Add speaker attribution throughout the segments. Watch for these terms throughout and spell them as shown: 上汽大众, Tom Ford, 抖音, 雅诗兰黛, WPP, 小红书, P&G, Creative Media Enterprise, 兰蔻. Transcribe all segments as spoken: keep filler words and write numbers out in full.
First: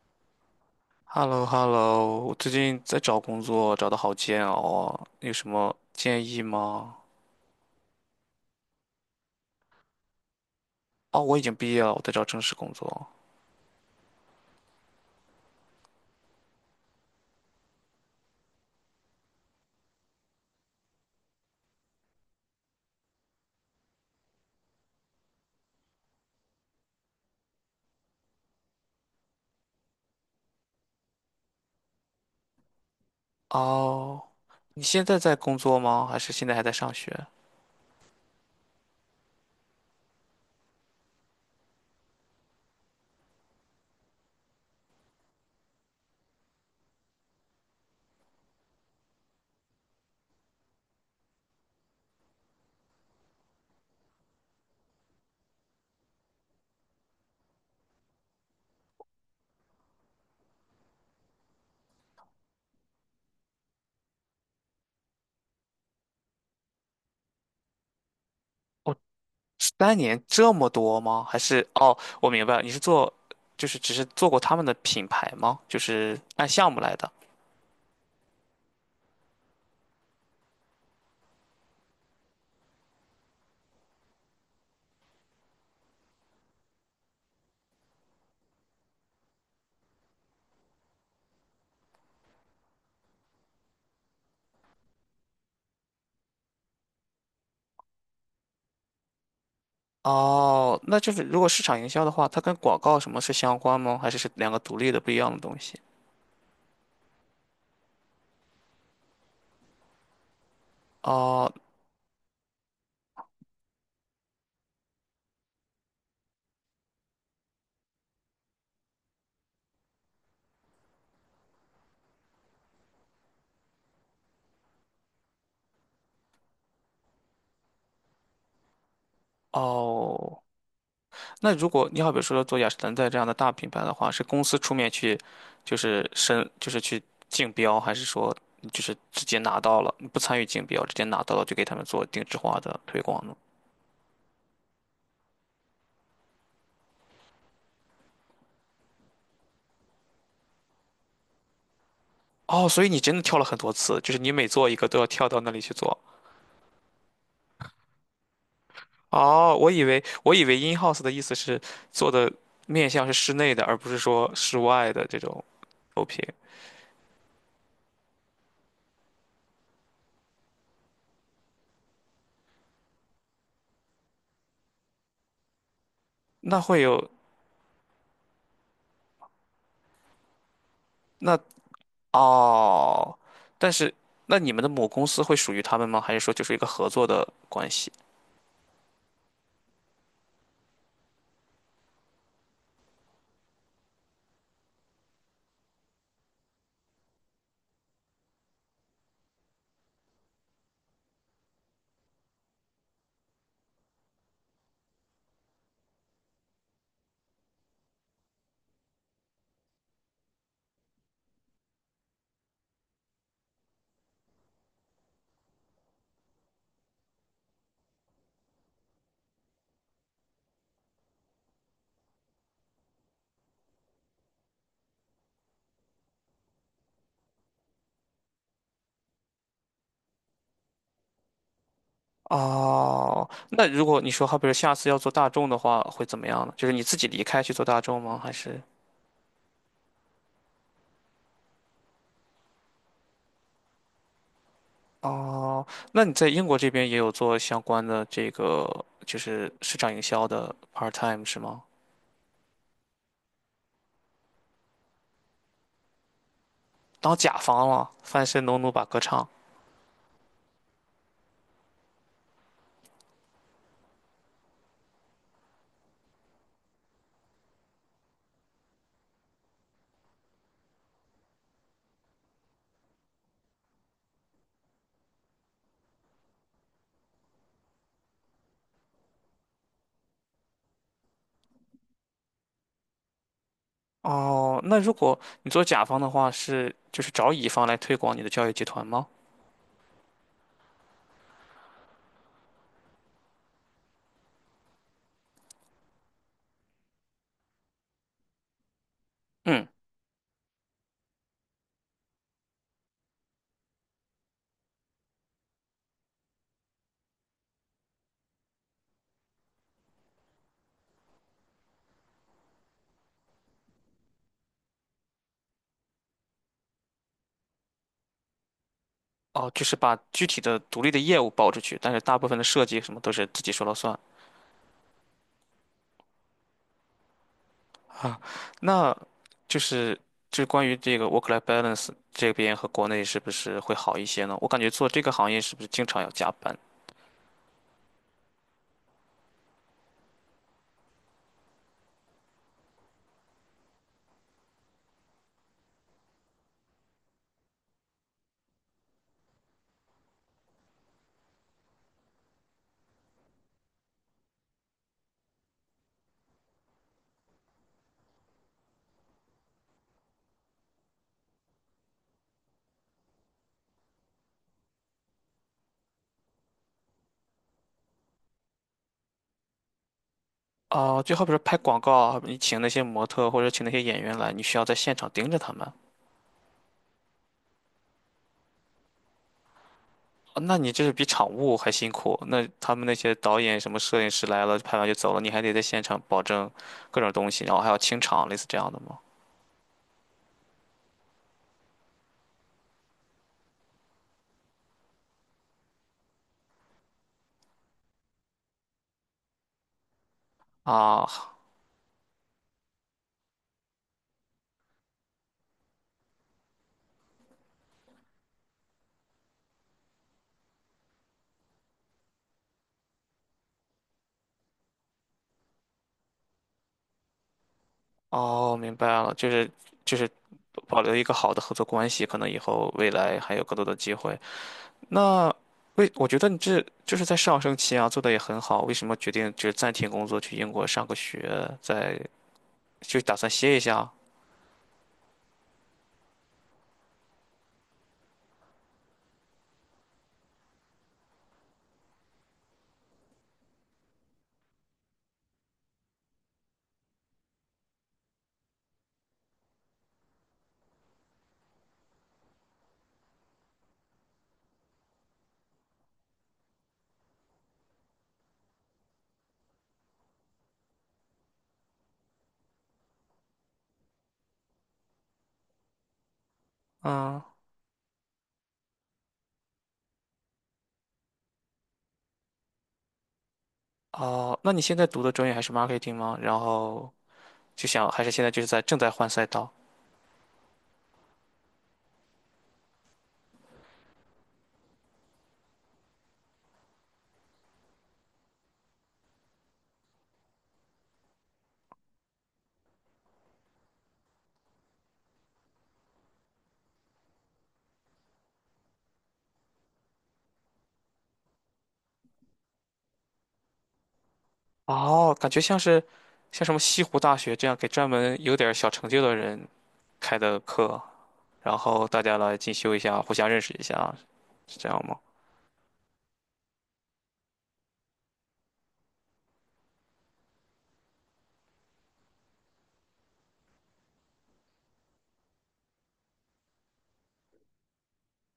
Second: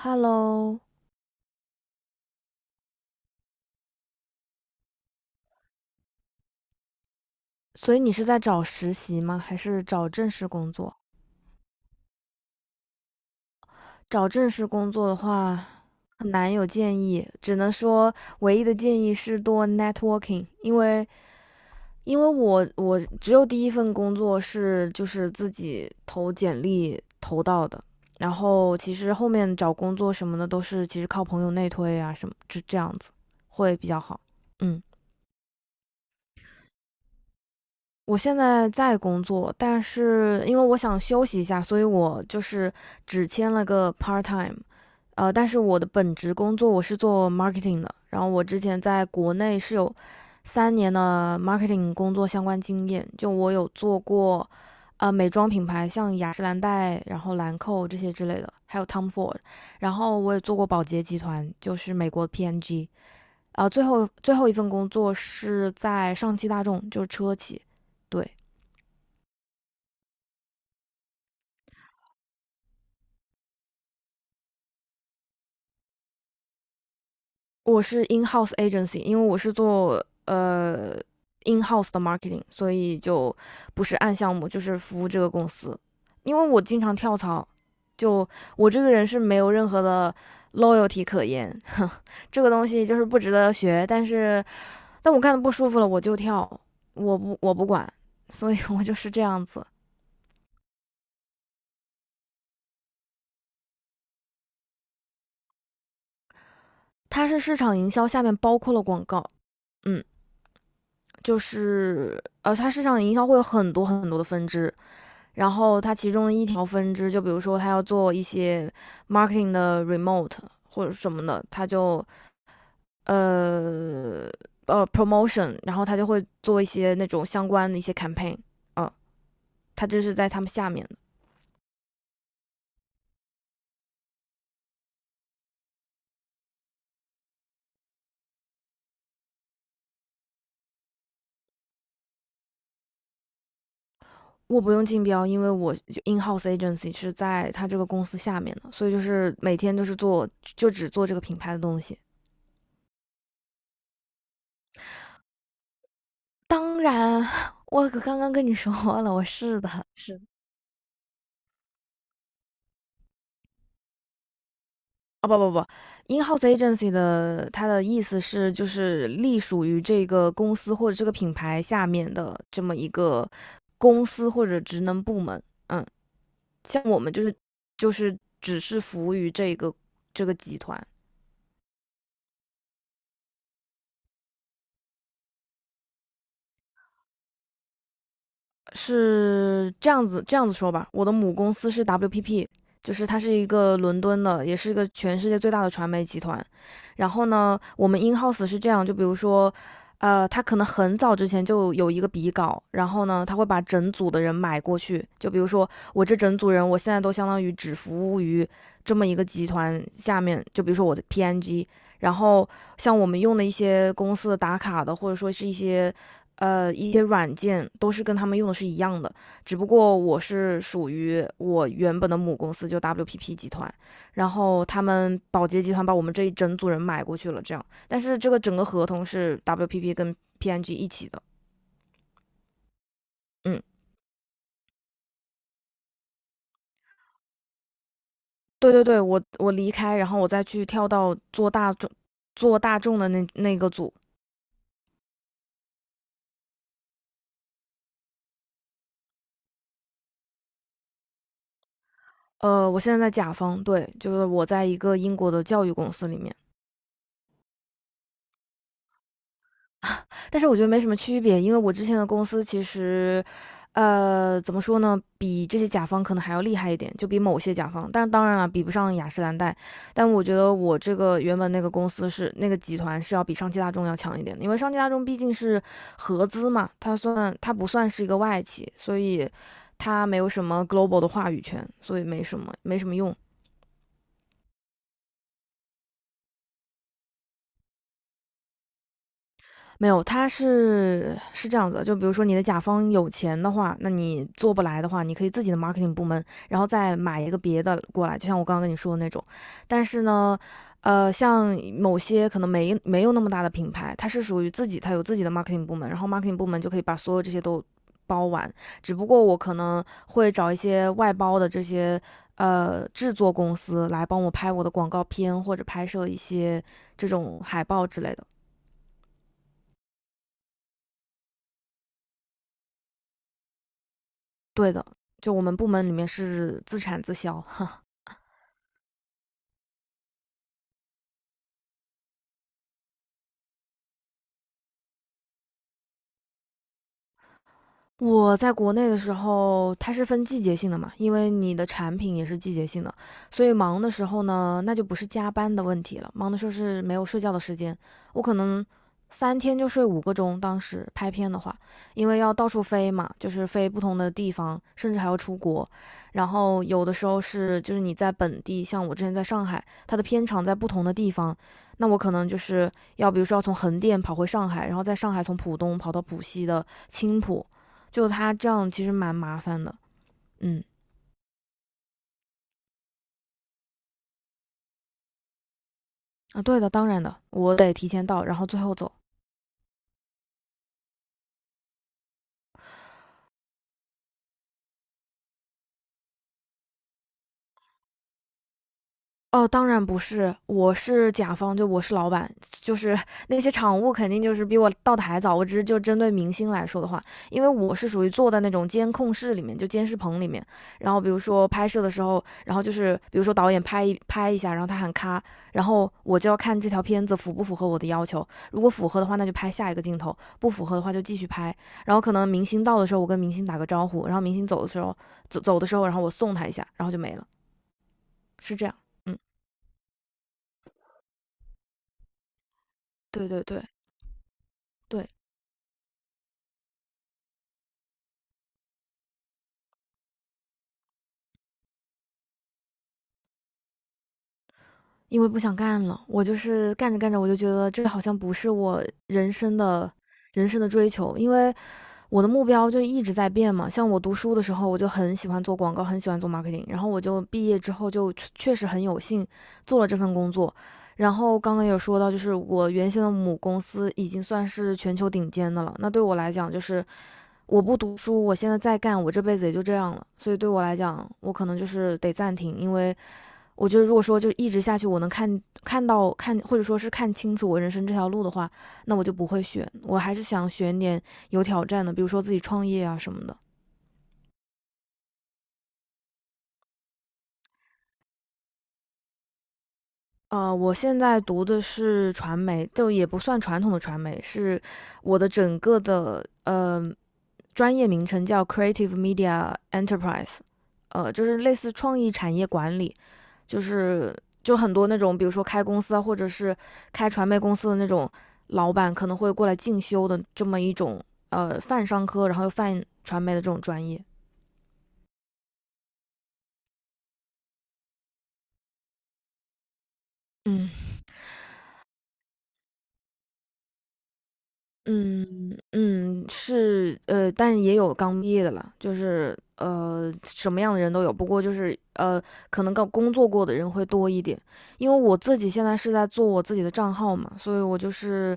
Speaker 1: Hello，
Speaker 2: h e l l o h e l l o 我最近在找工作，找的好煎熬啊，有什么建议吗？
Speaker 1: 所以你是在找实习吗？还是找正式工作？
Speaker 2: 哦，我已经毕业了，我在找正式工作。
Speaker 1: 找正式工作的话，很难有建议，只能说唯一的建议是多 networking，因为因为我我只有第一份工作是就是自己投简历投到的，然后其实后面找工作什么的都是其实靠朋友内推啊什么，这这样子会比较好。
Speaker 2: 哦，
Speaker 1: 嗯。
Speaker 2: 你现在在工作吗？还是现在还在上学？
Speaker 1: 我现在在工作，但是因为我想休息一下，所以我就是只签了个 part time。呃，但是我的本职工作我是做 marketing 的，然后我之前在国内是有三年的 marketing 工作相关经验，就我有做过呃美妆品牌，像雅诗兰黛，然后兰蔻这些之类的，还有 Tom Ford，然后我也做过宝洁集团，就是美国 P and G，n 啊、呃，最后最后一份工作是在上汽大众，就是车企，对。
Speaker 2: 三年这么多吗？还是哦，我明白了，你是做，就是只是做过他们的品牌吗？就是按项目来的。
Speaker 1: 我是 in house agency，因为我是做呃 in house 的 marketing，所以就不是按项目，就是服务这个公司。因为我经常跳槽，就我这个人是没有任何的 loyalty 可言，这个东西就是不值得学。但是，但我干的不舒服了，我就跳，我不我不管，所以 我就是这样子。
Speaker 2: 哦，那就是如果市场营销的话，它跟广告什么是相关吗？还是是两个独立的不一样的东西？
Speaker 1: 它是市场营销下面包括了广告，嗯，就
Speaker 2: 哦
Speaker 1: 是呃，它市场营销会有很多很多的分支，然后它其中的一条分支，就比如说他要做一些 marketing 的 remote 或者什么的，他就呃呃 promotion，然后他就会做一些那种相关的一些 campaign，啊，他这是在他
Speaker 2: 哦，
Speaker 1: 们下面的。
Speaker 2: 那如果你好比说做雅诗兰黛这样的大品牌的话，是公司出面去，就是申，就是去竞标，还是说就是直接拿到了，你不参与竞标，直接拿到了就给他们做定制化的推广呢？
Speaker 1: 我不用竞标，因为我 in house agency 是在他这个公司下面的，所以就是每天都是做就只做这个品牌的东西。
Speaker 2: 哦，所以你真的跳了很多次，就是你每做一个都要跳到那里去做。
Speaker 1: 当然，我刚刚跟你说了，我
Speaker 2: 哦，
Speaker 1: 是的，
Speaker 2: 我以为
Speaker 1: 是的，
Speaker 2: 我以为 in house 的意思是做的面向是室内的，而不是说室外的这
Speaker 1: 啊不
Speaker 2: 种
Speaker 1: 不不
Speaker 2: 投屏。
Speaker 1: ，in-house agency 的它的意思是就是隶属于这个公司或者这个品牌下面的这么一个公司或者职能部门。嗯，
Speaker 2: 那会
Speaker 1: 像我
Speaker 2: 有，
Speaker 1: 们就是就是只是服务于这个这个集团。
Speaker 2: 那哦，但是那你们的母公司会属于他们吗？还是说就是一个合作的关系？
Speaker 1: 是这样子这样子说吧，我的母公司是 W P P，就是它是一个伦敦的，也是一个全世界最大的传媒集团。然后呢，我们 in house 是这样，就比如说，呃，他可能很早之前就有一个笔稿，然后呢，他会把整组的人买过去。就比如说我这整组人，我现在都相当于只服务于这么一个集团下面，就比如说我的 P N G。然后像我们用的一些公司的打卡的，或者说是一些呃，一些软件都是跟他们用的是一样的，只不过我是属于我原本的母公司就 W P P 集团，然后他们宝洁集团把我们这一整组人买过去了，这样，但是这个整个合同是 W P P 跟 P N G 一起的，
Speaker 2: 哦，
Speaker 1: 嗯，
Speaker 2: 那如果你说好比如下次要做大众的话，会怎么样呢？就是你自己离开去做大众吗？还是？
Speaker 1: 对对对，我我离开，然后我再去跳到做大众做大众的那那个组，
Speaker 2: 哦，那你在英国这边也有做相关的这个就是市场营销的 part time 是吗？
Speaker 1: 呃，我现在在甲方，对，就是我在一个英国的教育公司里面，
Speaker 2: 当甲方了，翻身农奴把歌唱。
Speaker 1: 但是我觉得没什么区别，因为我之前的公司其实，呃，怎么说呢，比这些甲方可能还要厉害一点，就比某些甲方，但当然了，比不上雅诗兰黛。但我觉得我这个原本那个公司是那个集团是要比上汽大众要强一点的，因为上汽大众毕竟是合资嘛，它算它不算是一个外企，所以它没有什么 global 的话语权，所以没什么没什么用。
Speaker 2: 哦，那如果你做甲方的话，是就是找乙方来推广你的教育集团吗？
Speaker 1: 没有，他是是这样子就比如说你的甲方有钱的话，那你做不来的话，你可以自己的 marketing 部门，然后再买一个别的过来，就像我刚刚跟你说的那种。
Speaker 2: 嗯。
Speaker 1: 但是呢，呃，像某些可能没没有那么大的品牌，它是属于自己，它有自己的 marketing 部门，然后 marketing 部门就可以把所有这些都包完。只不过我可能会找一些外包的这些呃制作公司来帮我拍我的广告片或者拍摄一些这种海报之类的。
Speaker 2: 哦，就是把具体的独立的业务包出去，但是大部分的设计什么都是自己说了算。
Speaker 1: 对的，就我们部门里面是自产自销，哈。
Speaker 2: 那就是就是关于这个 work-life balance 这边和国内是不是会好一些呢？我感觉做这个行业是不是经常要加班？
Speaker 1: 我在国内的时候，它是分季节性的嘛，因为你的产品也是季节性的，所以忙的时候呢，那就不是加班的问题了，忙的时候是没有睡觉的时间，我可能三天就睡五个钟。当时拍片的话，因为要到处飞嘛，就是飞不同的地方，甚至还要出国，然后有的时候是就是你在本地，像我之前在上海，它的片场在不同的地方，那我可能就是要比如说要从横店跑回上海，然后在上海从浦东跑到浦西的青浦。就他这样其实蛮麻烦的。嗯。
Speaker 2: 哦，就好比说拍广告啊，你请那些模特或者请那些演员来，你需要在现场盯着他们。
Speaker 1: 啊，对的，当然的，我得提前到，然后最后走。
Speaker 2: 哦那你这是比场务还辛苦。那他们那些导演、什么摄影师来了，拍完就走了，你还得在现场保证各种东西，然后还要清场，类似这样的吗？
Speaker 1: 哦，当然不是，我是甲方，就我是老板，就是那些场务肯定就是比我到的还早。我只是就针对明星来说的话，因为我是属于坐在那种监控室里面，就监视棚里面。然后
Speaker 2: 啊，
Speaker 1: 比如说拍摄的时候，然后就是比如说导演拍一拍一下，然后他喊咔，然后我就要看这条片子符不符合我的要求。如果符合的话，那就拍下一个镜头；不符合的话就继续拍。然后可能明星到的时候，我跟明星打个招呼，然后明星走的时候，走走的时候，然后我送他一下，然后就没了，
Speaker 2: 哦，
Speaker 1: 是这
Speaker 2: 明
Speaker 1: 样。
Speaker 2: 白了，
Speaker 1: 嗯，
Speaker 2: 就是就是保留一个好的合作关系，可能以后未来
Speaker 1: 对
Speaker 2: 还
Speaker 1: 对
Speaker 2: 有更
Speaker 1: 对。
Speaker 2: 多的机会。
Speaker 1: 对，
Speaker 2: 那为我觉得你这就是在上升期啊，做的也很好，为什么决定就是暂停工作去英国上个学，再就打算歇一下？
Speaker 1: 因为不想干了，我就是干着干着，我就觉得这好像不是我人生的人生的追求，因为我的目标就一直在变嘛。像我读书的时候，我就很喜欢做广告，很喜欢做 marketing，然后我就毕业之后就确实很有幸做了这份工作。然后刚刚有说到，就是我原先的母公司已经算是全球顶尖的了。那对我来讲，就是我不读书，我现在再干，我这辈子也就这样了。所以对我来讲，我可能就是得暂停，因为我觉得如果说就一直下去，我能看看到看或者说是看
Speaker 2: 嗯，
Speaker 1: 清楚我人生这条路的话，那我就不会选，我还是想选点有挑战的，比如说自己创业啊什么的。
Speaker 2: 哦，那你现在读的专业还是 marketing 吗？然后就想还是现在就是在正在换赛道。
Speaker 1: 呃，我现在读的是传媒，就也不算传统的传媒，是我的整个的呃专业名称叫 Creative Media Enterprise，呃，就是类似创意产业管理。就是就很多那种，比如说开公司啊，或者是开传媒公司的那种老板，可能会过来进修的这么一种呃泛商科，然后又泛传媒的这种专业。
Speaker 2: 哦，感觉像是像什么西湖大学这样给专门有点儿小成就的人开的
Speaker 1: 嗯
Speaker 2: 课。然后大家来进修一下，互相认识一下，是这样吗？
Speaker 1: 嗯嗯，是呃，但也有刚毕业的了，就是呃什么样的人都有，不过就是呃可能刚工作过的人会多一点，因为我自己现在是在做我自己的账号嘛，所以我就是。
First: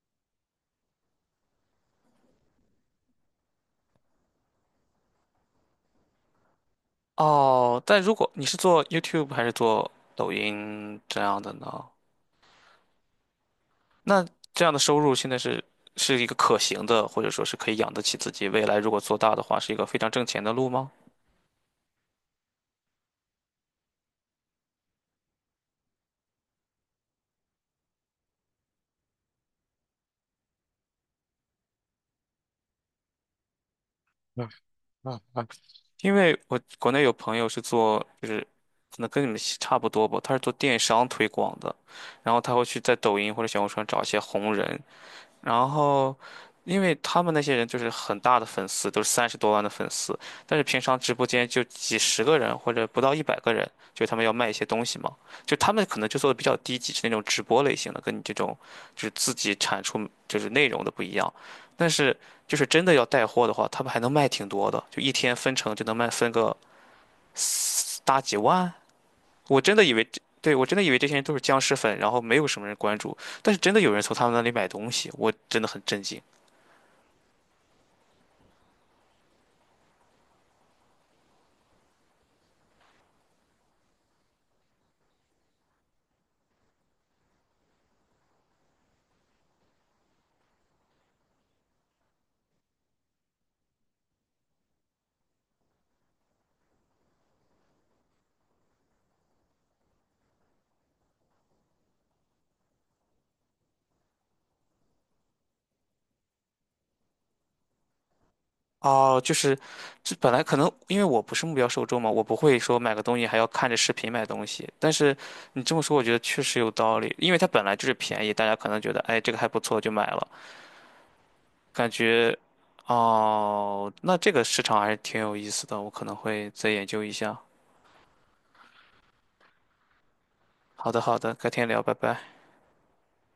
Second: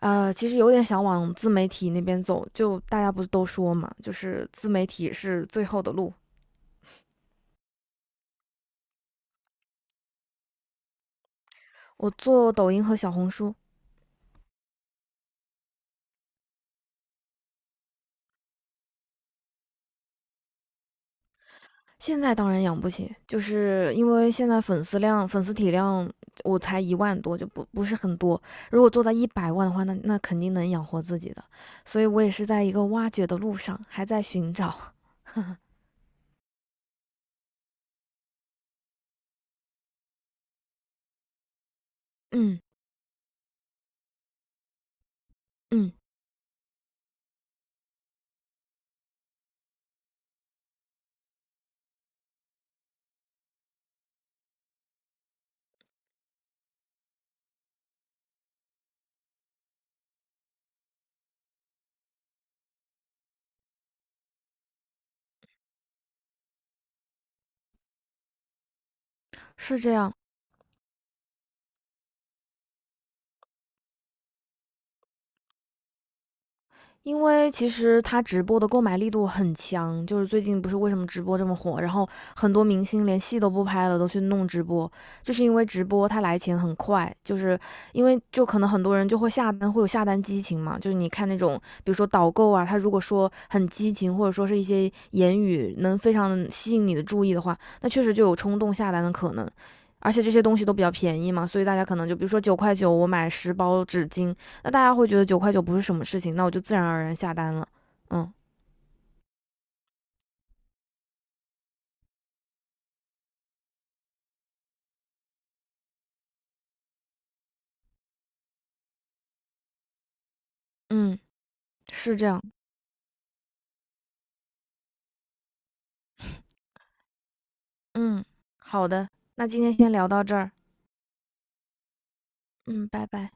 Speaker 1: 呃，其实有点想往自媒体那边走，就大家不是都说嘛，就是自媒体是最后的路。
Speaker 2: 哦，但如果你是做 YouTube 还是做抖音这样的呢？
Speaker 1: 我做抖音和小红书，
Speaker 2: 那这样的收入现在是是一个可行的，或者说是可以养得起自己，未来如果做大的话，是一个非常挣钱的路吗？
Speaker 1: 现在当然养不起，就是因为现在粉丝量、粉丝体量我才一万多，就不不是很多。如果做到一百万的话，那那肯定能养活自己的。所以我也是在一个挖掘的路上，还在寻找。
Speaker 2: 因为我国内有朋友是做，就是可能跟你们差不多吧，他是做电商推广的，然 后他
Speaker 1: 嗯
Speaker 2: 会去在抖音或者小红书上找一些红人，然
Speaker 1: 嗯，
Speaker 2: 后，因为他们那些人就是很大的粉丝，都是三十多万的粉丝，但是平常直播间就几十个人或者不到一百个人，就他们要卖一些东西嘛，就他们可能就做的比较低级，是那种直播类型的，跟你这种就是自己产出就是内容的不一样。但是就是真的要带货的话，他们还能卖挺多的，就一天分成就能卖分个四大几万。我真
Speaker 1: 是
Speaker 2: 的
Speaker 1: 这
Speaker 2: 以为
Speaker 1: 样。
Speaker 2: 这，对，我真的以为这些人都是僵尸粉，然后没有什么人关注，但是真的有人从他们那里买东西，我真的很震惊。
Speaker 1: 因为其实他直播的购买力度很强，就是最近不是为什么直播这么火，然后很多明星连戏都不拍了，都去弄直播，就是因为直播他来钱很快，就是因为就可能很多人就会下单，会有下单激情嘛，就是你看那种比如说导购啊，他如果说很激情，或者说是一些言语能非常吸引你的注意的话，那确实就有冲动下单的可能。而且这些东西都比较便宜嘛，所以大家可能就比如说九块九，我买十包纸巾，那大家会觉得九块九不是什么事情，那我就自然而然下单了。嗯
Speaker 2: 哦，就是，这本来可能因为我不是目标受众嘛，我不会说买个东西还要看着视频买东西。但是你这么说，我觉得确实有道理，因为它本来就是便宜，大家可能觉得，哎，这个还不错就买了，
Speaker 1: 嗯，
Speaker 2: 感
Speaker 1: 是这
Speaker 2: 觉，
Speaker 1: 样。
Speaker 2: 哦，那这个市场还是挺有意思的，我可能会再研究一下。
Speaker 1: 嗯，好的，那今天先聊到这儿。
Speaker 2: 好的，好的，改天聊，拜拜。
Speaker 1: 嗯，拜拜。